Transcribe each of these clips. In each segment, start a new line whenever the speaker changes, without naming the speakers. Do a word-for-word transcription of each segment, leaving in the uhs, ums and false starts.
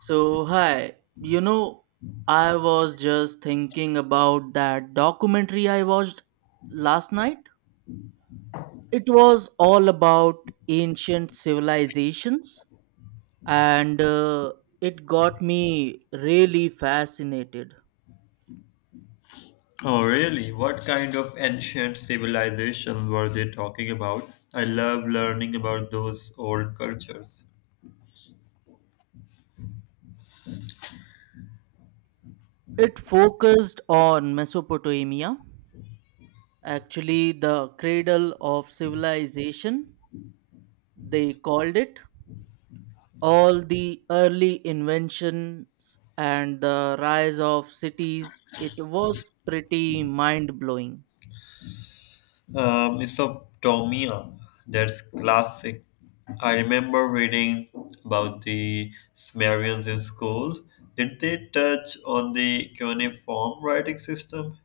So, hi, you know, I was just thinking about that documentary I watched last night. It was all about ancient civilizations, and uh, it got me really fascinated.
Oh, really? What kind of ancient civilization were they talking about? I love learning about those old cultures.
It focused on Mesopotamia, actually, the cradle of civilization, they called it. All the early inventions and the rise of cities, it was pretty mind blowing.
Uh, Mesopotamia, that's classic. I remember reading about the Sumerians in school. Did they touch on the cuneiform writing system?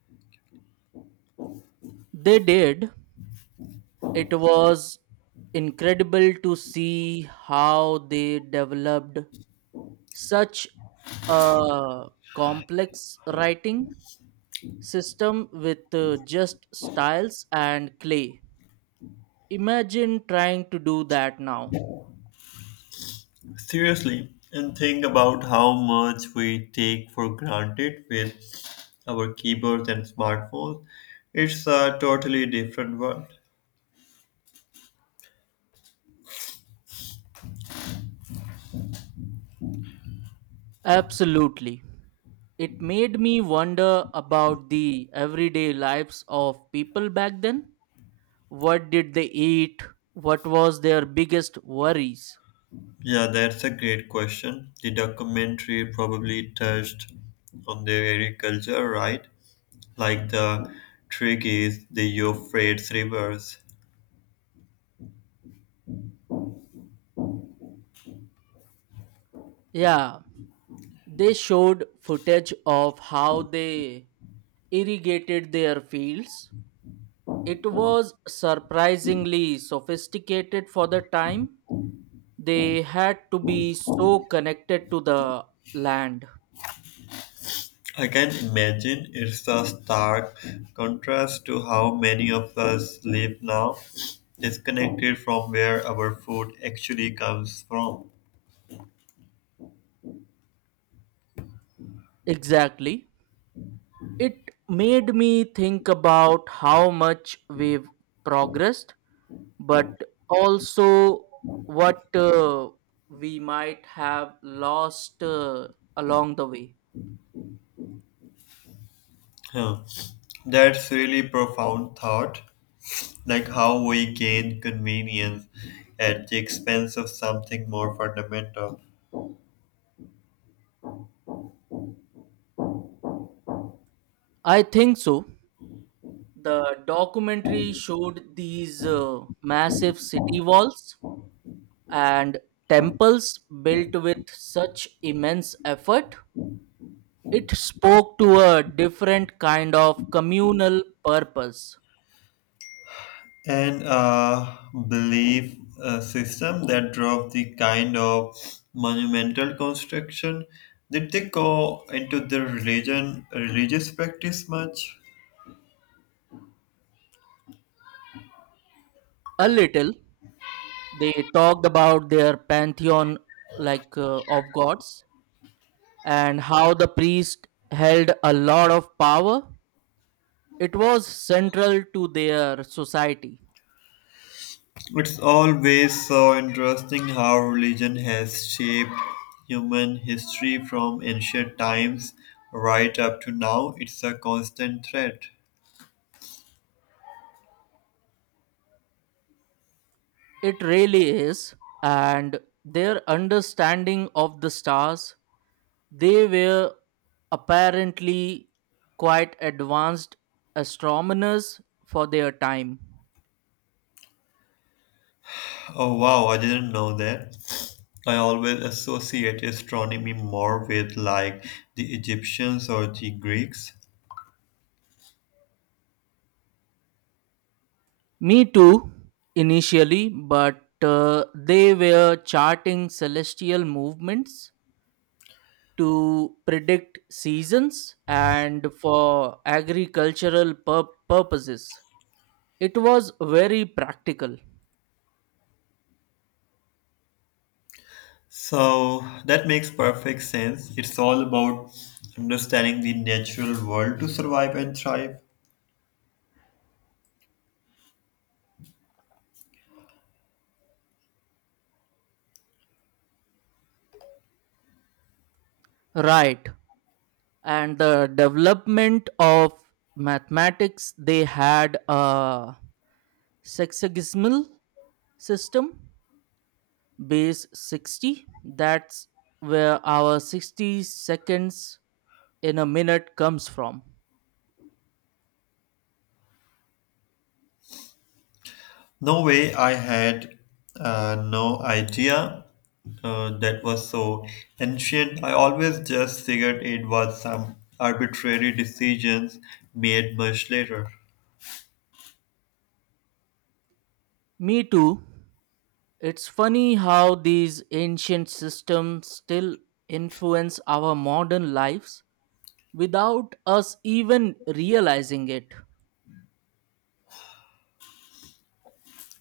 They did. It was incredible to see how they developed such a complex writing system with uh, just styles and clay. Imagine trying to do that now.
Seriously, and think about how much we take for granted with our keyboards and smartphones. It's a totally different world.
Absolutely. It made me wonder about the everyday lives of people back then. What did they eat? What was their biggest worries?
Yeah, that's a great question. The documentary probably touched on the agriculture, right? Like the trick is the Euphrates rivers.
Yeah, they showed footage of how they irrigated their fields. It was surprisingly sophisticated for the time. They had to be so connected to the land.
I can imagine it's a stark contrast to how many of us live now, disconnected from where our food actually comes from.
Exactly. It made me think about how much we've progressed, but also what uh, we might have lost uh, along the way.
Huh. That's really profound thought, like how we gain convenience at the expense of something more fundamental.
I think so. The documentary showed these uh, massive city walls and temples, built with such immense effort. It spoke to a different kind of communal purpose.
And uh, belief uh, system that drove the kind of monumental construction. Did they go into the religion, religious practice much?
A little. They talked about their pantheon, like, uh, of gods, and how the priest held a lot of power. It was central to their society.
It's always so interesting how religion has shaped human history from ancient times right up to now. It's a constant threat.
It really is. And their understanding of the stars, they were apparently quite advanced astronomers for their time.
Oh wow, I didn't know that. I always associate astronomy more with like the Egyptians or the Greeks.
Me too, initially, but uh, they were charting celestial movements to predict seasons and for agricultural pur- purposes. It was very practical.
So that makes perfect sense. It's all about understanding the natural world to survive and thrive.
Right. And the development of mathematics, they had a sexagesmal system, base sixty. That's where our sixty seconds in a minute comes from.
No way, I had uh, no idea uh, that was so ancient. I always just figured it was some arbitrary decisions made much later.
Me too. It's funny how these ancient systems still influence our modern lives without us even realizing it.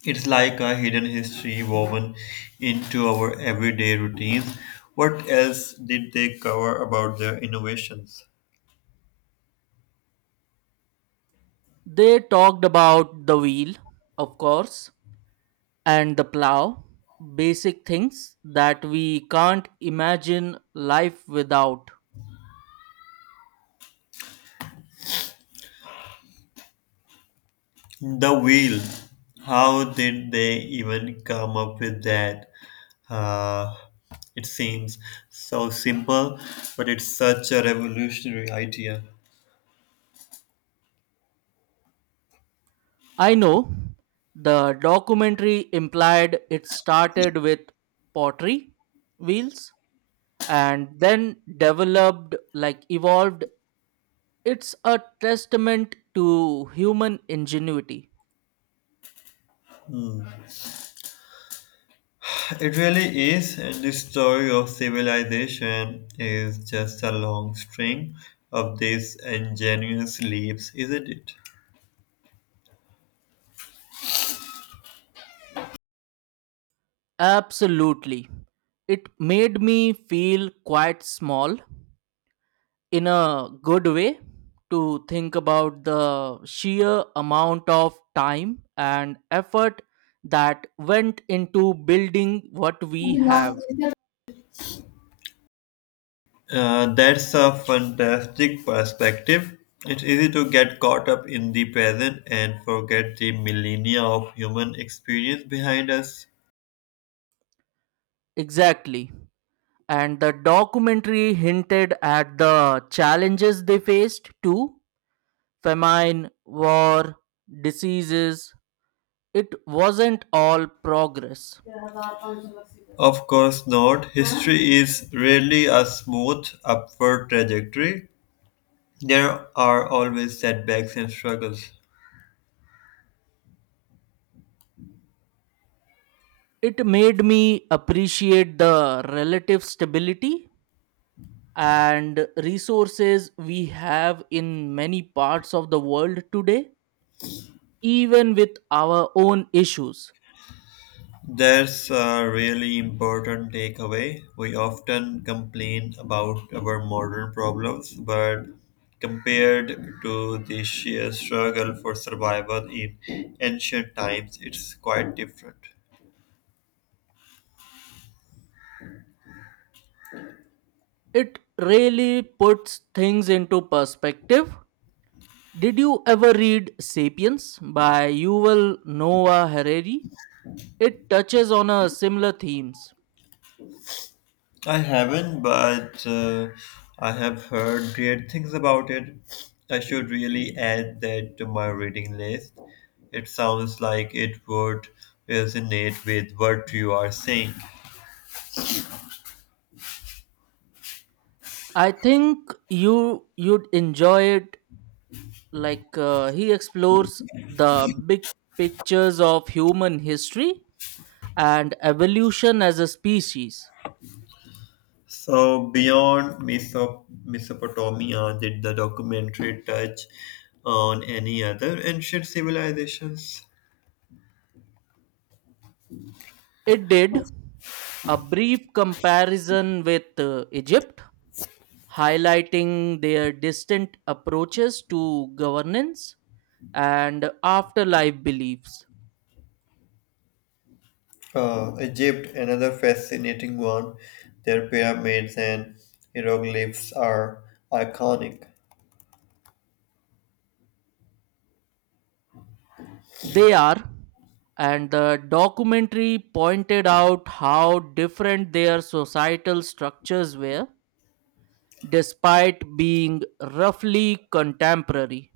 It's like a hidden history woven into our everyday routines. What else did they cover about their innovations?
They talked about the wheel, of course, and the plow, basic things that we can't imagine life without.
The wheel. How did they even come up with that? Uh, it seems so simple, but it's such a revolutionary idea.
I know. The documentary implied it started with pottery wheels and then developed, like, evolved. It's a testament to human ingenuity.
It really is, and the story of civilization is just a long string of these ingenious leaps, isn't
Absolutely. It made me feel quite small, in a good way, to think about the sheer amount of time and effort that went into building what we have.
it? Uh, that's a fantastic perspective. It's easy to get caught up in the present and forget the millennia of human experience behind us.
Exactly. And the documentary hinted at the challenges they faced too: famine, war, diseases. It wasn't all progress.
Of course not. History is rarely a smooth upward trajectory. There are always setbacks and struggles.
It made me appreciate the relative stability and resources we have in many parts of the world today, even with our own issues.
There's a really important takeaway. We often complain about our modern problems, but compared to the sheer struggle for survival in ancient times, it's quite different.
It really puts things into perspective. Did you ever read Sapiens by Yuval Noah Harari? It touches on a similar themes.
I haven't, but uh, I have heard great things about it. I should really add that to my reading list. It sounds like it would resonate with what you are saying.
I think you you'd enjoy it. Like uh, he explores the big pictures of human history and evolution as a species.
So beyond Meso- Mesopotamia, did the documentary touch on any other ancient civilizations?
It did a brief comparison with uh, Egypt, highlighting their distant approaches to governance and afterlife beliefs.
Uh, Egypt, another fascinating one. Their pyramids and hieroglyphs are iconic.
They are, and the documentary pointed out how different their societal structures were despite being roughly contemporary.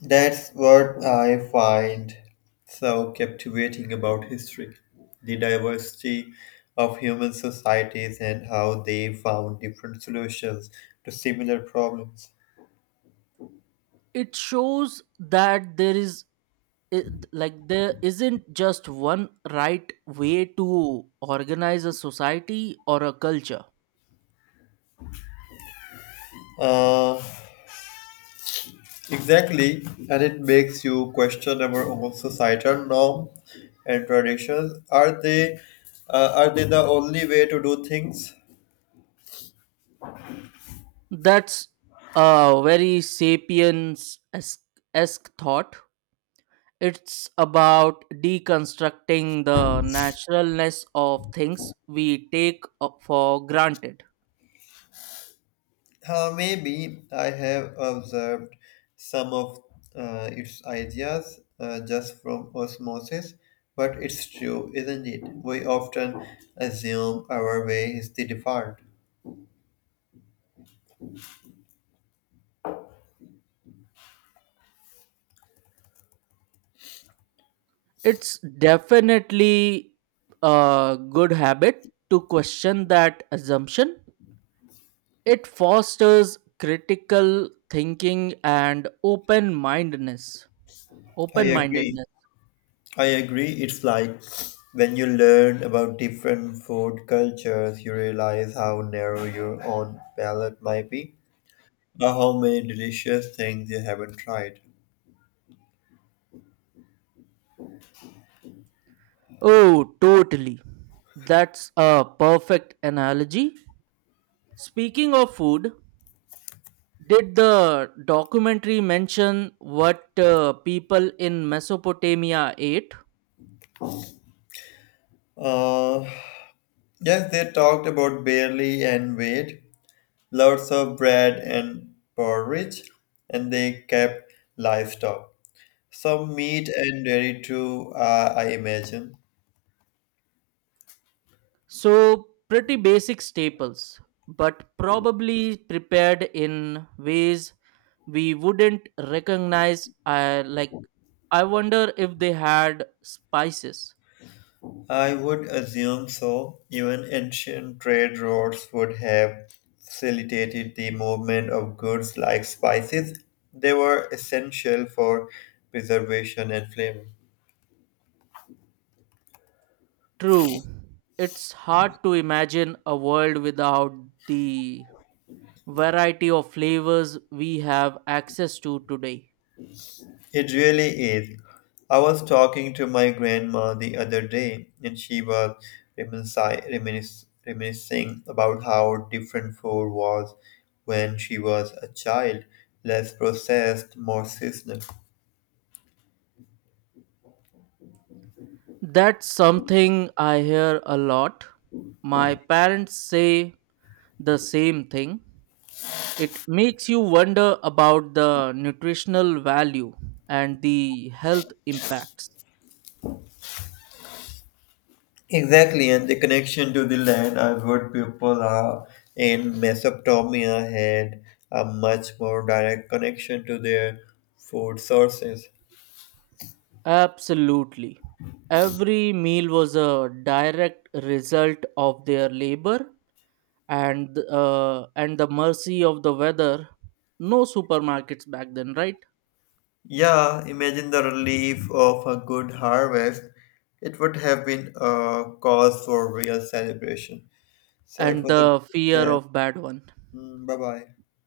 That's what I find so captivating about history, the diversity of human societies and how they found different solutions to similar problems.
It shows that there is i- like there isn't just one right way to organize a society or a culture.
Uh, Exactly, and it makes you question our own societal norms and traditions. Are they uh, are they the only way to do things?
That's a very Sapiens esque thought. It's about deconstructing the naturalness of things we take uh, for granted.
Uh, maybe I have observed some of uh, its ideas uh, just from osmosis, but it's true, isn't it? We often assume our way is the default.
It's definitely a good habit to question that assumption. It fosters critical thinking and open mindedness.
I
Open
agree.
mindedness.
I agree. It's like when you learn about different food cultures, you realize how narrow your own palate might be, or how many delicious things you haven't tried.
Oh, totally. That's a perfect analogy. Speaking of food, did the documentary mention what uh, people in Mesopotamia ate?
Uh, yes, they talked about barley and wheat, lots of bread and porridge, and they kept livestock. Some meat and dairy too, uh, I imagine.
So, pretty basic staples, but probably prepared in ways we wouldn't recognize. I like, I wonder if they had spices.
I would assume so. Even ancient trade routes would have facilitated the movement of goods like spices. They were essential for preservation and flavor.
True, it's hard to imagine a world without the variety of flavors we have access to today.
It really is. I was talking to my grandma the other day, and she was reminisci- reminis- reminiscing about how different food was when she was a child, less processed, more seasonal.
That's something I hear a lot. My parents say the same thing. It makes you wonder about the nutritional value and the health impacts.
Exactly, and the connection to the land. I've heard people uh, in Mesopotamia had a much more direct connection to their food sources.
Absolutely. Every meal was a direct result of their labor and uh, and the mercy of the weather. No supermarkets back then, right?
Yeah, imagine the relief of a good harvest. It would have been a cause for real celebration. So it
And
was a good
the fear
chat.
of bad one.
Bye bye.